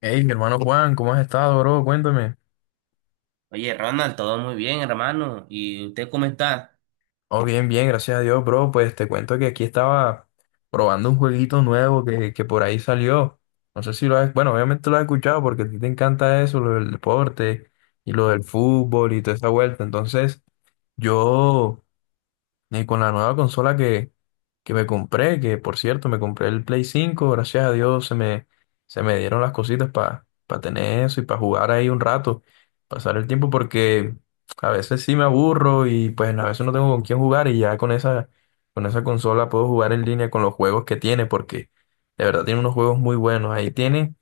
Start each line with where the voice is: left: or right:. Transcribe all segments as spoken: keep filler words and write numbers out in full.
left: Hey, mi hermano Juan, ¿cómo has estado, bro? Cuéntame.
right: Oye, Ronald, todo muy bien, hermano. ¿Y usted cómo está?
left: Oh, bien, bien, gracias a Dios, bro. Pues te cuento que aquí estaba probando un jueguito nuevo que, que por ahí salió. No sé si lo has, bueno, obviamente lo has escuchado porque a ti te encanta eso, lo del deporte y lo del fútbol y toda esa vuelta. Entonces, yo y con la nueva consola que, que me compré, que por cierto me compré el Play cinco, gracias a Dios se me, se me dieron las cositas para tener eso y para jugar ahí un rato, pasar el tiempo, porque a veces sí me aburro y pues a veces no tengo con quién jugar, y ya con esa, con esa consola puedo jugar en línea con los juegos que tiene, porque de verdad tiene unos juegos muy buenos. Ahí tiene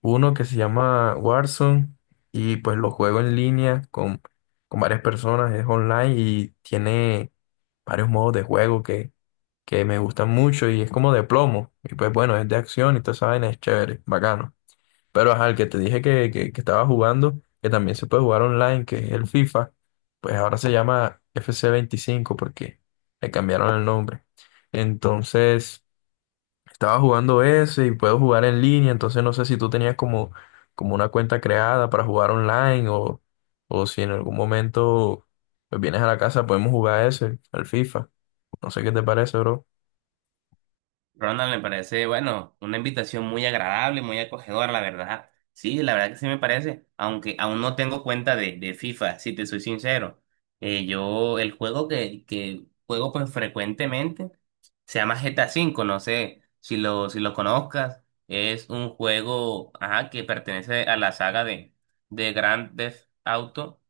left: uno que se llama Warzone y pues lo juego en línea con, con varias personas, es online y tiene varios modos de juego que, que me gustan mucho, y es como de plomo y pues bueno, es de acción y toda esa vaina es chévere, bacano. Pero ajá, el que te dije que, que, que estaba jugando, que también se puede jugar online, que es el FIFA, pues ahora se llama F C veinticinco porque le cambiaron el nombre. Entonces... Estaba jugando ese y puedo jugar en línea, entonces no sé si tú tenías como, como una cuenta creada para jugar online o, o si en algún momento, pues, vienes a la casa, podemos jugar ese, al FIFA. No sé qué te parece, bro.
right: Ronald, me parece, bueno, una invitación muy agradable, muy acogedora, la verdad. Sí, la verdad que sí me parece, aunque aún no tengo cuenta de, de FIFA, si te soy sincero. Eh, yo, el juego que, que juego pues frecuentemente se llama G T A cinco, no sé si lo, si lo conozcas. Es un juego, ajá, que pertenece a la saga de, de Grand Theft Auto.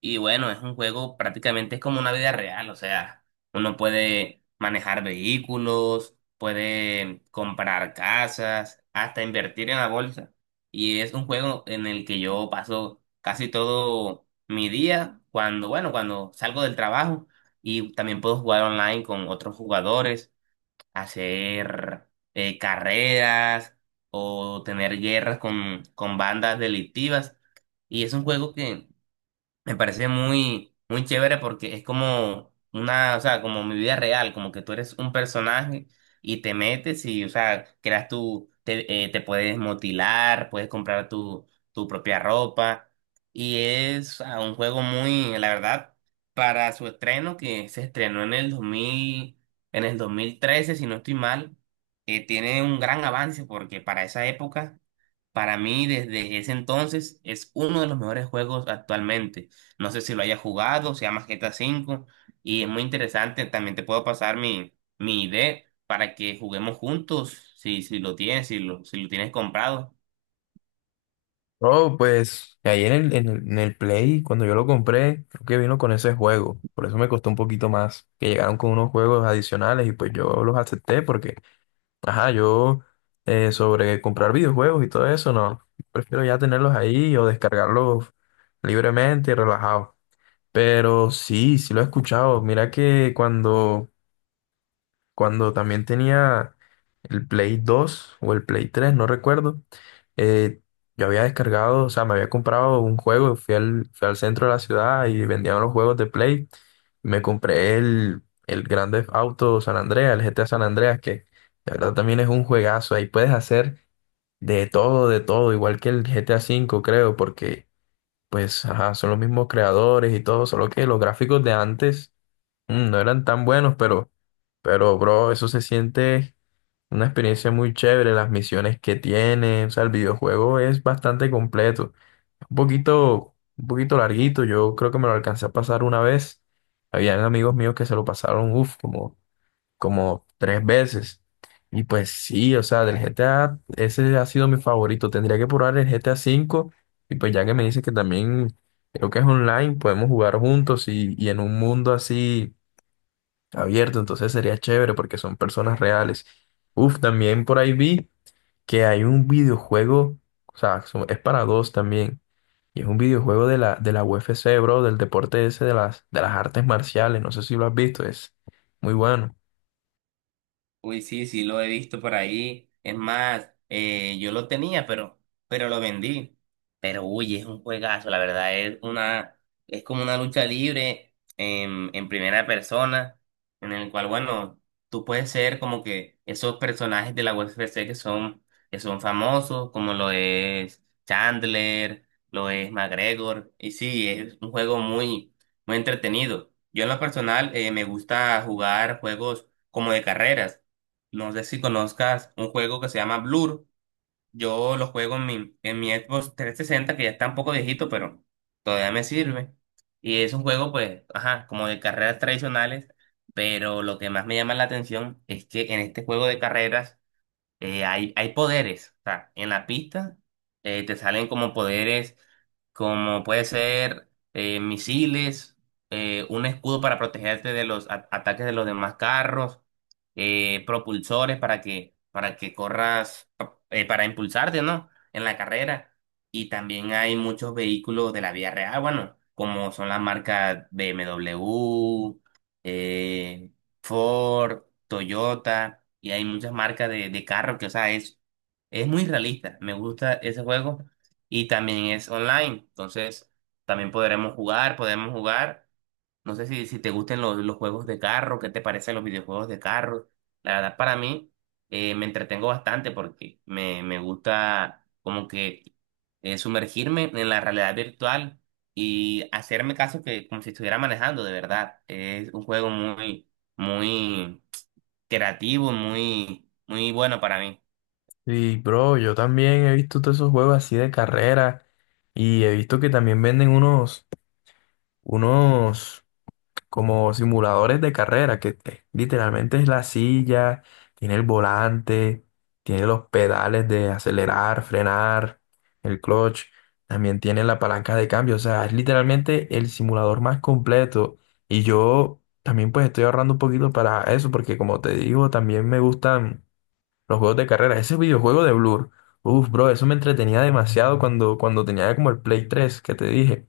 right: Y bueno, es un juego prácticamente es como una vida real, o sea, uno puede manejar vehículos, puede comprar casas, hasta invertir en la bolsa. Y es un juego en el que yo paso casi todo mi día cuando, bueno, cuando salgo del trabajo y también puedo jugar online con otros jugadores, hacer eh, carreras o tener guerras con, con bandas delictivas. Y es un juego que me parece muy, muy chévere porque es como una, o sea, como mi vida real, como que tú eres un personaje y te metes y, o sea, creas tu, te, eh, te puedes motilar, puedes comprar tu, tu propia ropa y es, o sea, un juego muy, la verdad, para su estreno que se estrenó en el dos mil, en el dos mil trece, si no estoy mal, eh, tiene un gran avance porque para esa época, para mí, desde ese entonces, es uno de los mejores juegos actualmente. No sé si lo hayas jugado, se llama G T A V y es muy interesante. También te puedo pasar mi, mi I D para que juguemos juntos, si, si lo tienes, si lo, si lo tienes comprado.
left: Bro, pues ahí en el, en el, en el Play, cuando yo lo compré, creo que vino con ese juego, por eso me costó un poquito más, que llegaron con unos juegos adicionales y pues yo los acepté porque ajá, yo eh, sobre comprar videojuegos y todo eso, no. Prefiero ya tenerlos ahí o descargarlos libremente y relajados. Pero sí, sí lo he escuchado. Mira que cuando cuando también tenía el Play dos o el Play tres, no recuerdo, eh, yo había descargado, o sea, me había comprado un juego, fui al, fui al centro de la ciudad y vendían los juegos de Play. Me compré el, el Grand Theft Auto San Andreas, el G T A San Andreas, que la verdad también es un juegazo. Ahí puedes hacer de todo, de todo, igual que el G T A cinco, creo, porque pues ajá, son los mismos creadores y todo, solo que los gráficos de antes Mm, no eran tan buenos, pero, pero, bro, eso se siente una experiencia muy chévere, las misiones que tiene, o sea, el videojuego es bastante completo, un poquito, un poquito larguito, yo creo que me lo alcancé a pasar una vez, habían amigos míos que se lo pasaron, uff, como como tres veces, y pues sí, o sea, del G T A, ese ha sido mi favorito, tendría que probar el G T A cinco y pues ya que me dices que también creo que es online, podemos jugar juntos y, y en un mundo así abierto, entonces sería chévere porque son personas reales. Uf, también por ahí vi que hay un videojuego, o sea, son- es para dos también, y es un videojuego de la, de la U F C, bro, del deporte ese de las, de las artes marciales, no sé si lo has visto, es muy bueno.
right: Uy, sí, sí, lo he visto por ahí. Es más, eh, yo lo tenía, pero, pero lo vendí. Pero uy, es un juegazo, la verdad, es una, es como una lucha libre en, en primera persona, en el cual, bueno, tú puedes ser como que esos personajes de la U F C que son, que son famosos, como lo es Chandler, lo es McGregor, y sí, es un juego muy, muy entretenido. Yo en lo personal, eh, me gusta jugar juegos como de carreras. No sé si conozcas un juego que se llama Blur. Yo lo juego en mi, en mi Xbox trescientos sesenta que ya está un poco viejito, pero todavía me sirve. Y es un juego, pues, ajá, como de carreras tradicionales, pero lo que más me llama la atención es que en este juego de carreras eh, hay, hay poderes. O sea, en la pista eh, te salen como poderes, como puede ser eh, misiles, eh, un escudo para protegerte de los a- ataques de los demás carros, eh, propulsores para que, para que corras, pa- eh, para impulsarte, ¿no? En la carrera. Y también hay muchos vehículos de la vía real, bueno, como son las marcas B M W, Ford, Toyota, y hay muchas marcas de, de carro que, o sea, es, es muy realista. Me gusta ese juego y también es online. Entonces, también podremos jugar, podemos jugar. No sé si, si te gustan los, los juegos de carro, qué te parecen los videojuegos de carro. La verdad, para mí, eh, me entretengo bastante porque me, me gusta como que eh, sumergirme en la realidad virtual y hacerme caso que como si estuviera manejando, de verdad. Es un juego muy, muy creativo, muy, muy bueno para mí.
left: Y, bro, yo también he visto todos esos juegos así de carrera, y he visto que también venden unos, unos como simuladores de carrera, que eh, literalmente es la silla, tiene el volante, tiene los pedales de acelerar, frenar, el clutch, también tiene la palanca de cambio, o sea, es literalmente el simulador más completo. Y yo también pues estoy ahorrando un poquito para eso, porque como te digo, también me gustan los juegos de carreras, ese videojuego de Blur. Uf, bro, eso me entretenía demasiado cuando, cuando tenía como el Play tres que te dije.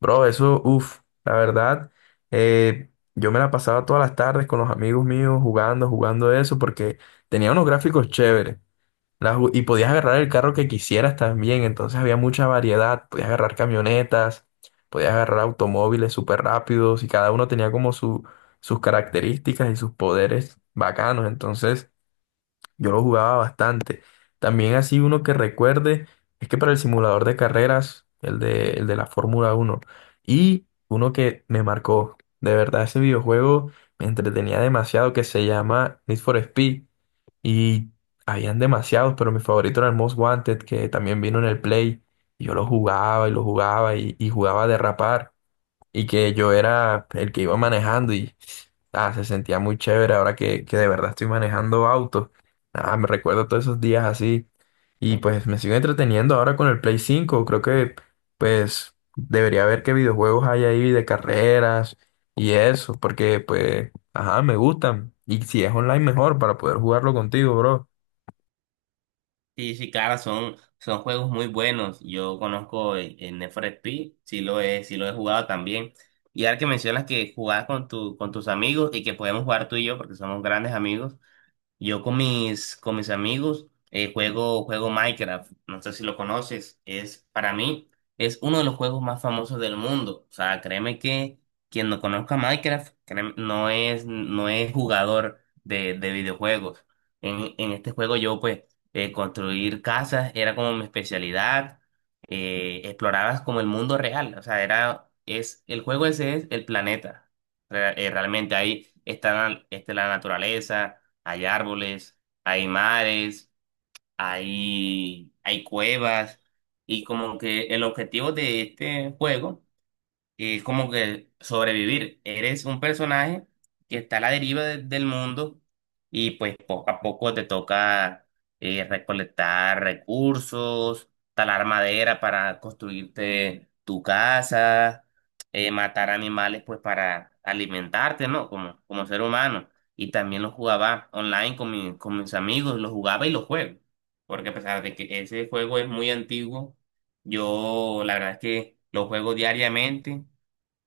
left: Bro, eso, uff, la verdad, eh, yo me la pasaba todas las tardes con los amigos míos jugando, jugando eso, porque tenía unos gráficos chéveres. La ju- y podías agarrar el carro que quisieras también, entonces había mucha variedad. Podías agarrar camionetas, podías agarrar automóviles súper rápidos y cada uno tenía como su, sus características y sus poderes bacanos. Entonces, yo lo jugaba bastante. También así uno que recuerde, es que para el simulador de carreras, el de, el de la Fórmula Uno, y uno que me marcó, de verdad ese videojuego me entretenía demasiado, que se llama Need for Speed, y habían demasiados, pero mi favorito era el Most Wanted, que también vino en el Play, y yo lo jugaba y lo jugaba y, y jugaba a derrapar, y que yo era el que iba manejando. Ah, se sentía muy chévere ahora que, que de verdad estoy manejando autos. Ah, me recuerdo todos esos días así. Y pues me sigo entreteniendo ahora con el Play cinco. Creo que pues debería ver qué videojuegos hay ahí de carreras y eso, porque pues, ajá, me gustan. Y si es online, mejor para poder jugarlo contigo, bro.
right: Sí, sí, claro, son, son juegos muy buenos. Yo conozco el, el Need for Speed, sí lo he, sí lo he jugado también. Y ahora que mencionas que jugabas con tu, con tus amigos y que podemos jugar tú y yo porque somos grandes amigos, yo con mis, con mis amigos eh, juego, juego Minecraft, no sé si lo conoces, es para mí es uno de los juegos más famosos del mundo. O sea, créeme que quien no conozca Minecraft créeme, no es, no es jugador de, de videojuegos. En, en este juego yo pues eh, construir casas era como mi especialidad, eh, explorabas como el mundo real, o sea, era, es, el juego ese es el planeta. Re- eh, realmente ahí está, la- está la naturaleza, hay árboles, hay mares, hay, hay cuevas. Y como que el objetivo de este juego y es como que sobrevivir. Eres un personaje que está a la deriva de- del mundo y pues poco a poco te toca eh, recolectar recursos, talar madera para construirte tu casa, eh, matar animales pues para alimentarte, ¿no? Como, como ser humano. Y también lo jugaba online con, mi- con mis amigos, lo jugaba y lo juego. Porque a pesar de que ese juego es muy antiguo, yo la verdad es que lo juego diariamente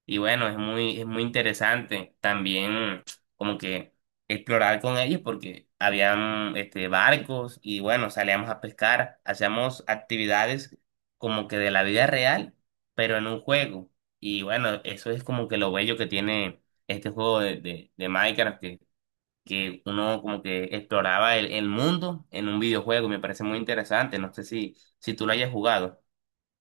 right: y bueno, es muy, es muy interesante también como que explorar con ellos porque habían este, barcos y bueno, salíamos a pescar, hacíamos actividades como que de la vida real, pero en un juego. Y bueno, eso es como que lo bello que tiene este juego de, de, de Minecraft, que, que uno como que exploraba el, el mundo en un videojuego y me parece muy interesante. No sé si, si tú lo hayas jugado.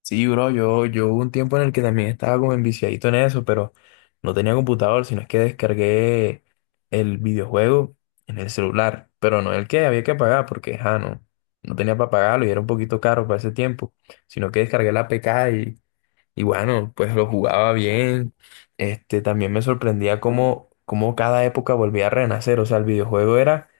left: Sí, bro, yo, yo hubo un tiempo en el que también estaba como enviciadito en eso, pero no tenía computador, sino es que descargué el videojuego en el celular, pero no el que había que pagar, porque ja, no, no tenía para pagarlo y era un poquito caro para ese tiempo, sino que descargué la A P K y, y bueno, pues lo jugaba bien. Este, también me sorprendía cómo, cómo cada época volvía a renacer, o sea, el videojuego era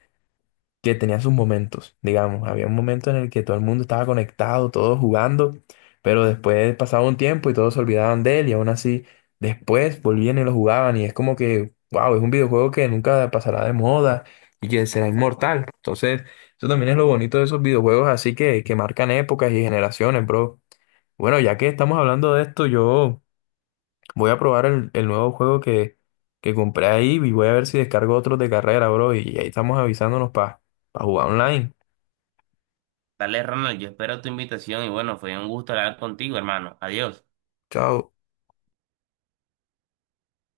left: que tenía sus momentos, digamos. Había un momento en el que todo el mundo estaba conectado, todos jugando, pero después pasaba un tiempo y todos se olvidaban de él, y aún así después volvían y lo jugaban, y es como que, wow, es un videojuego que nunca pasará de moda y que será inmortal. Entonces, eso también es lo bonito de esos videojuegos así que, que marcan épocas y generaciones, bro. Bueno, ya que estamos hablando de esto, yo... Voy a probar el, el nuevo juego que, que compré ahí y voy a ver si descargo otros de carrera, bro. Y ahí estamos avisándonos para jugar online.
right: Dale, Ronald, yo espero tu invitación y bueno, fue un gusto hablar contigo, hermano. Adiós.
left: Chao.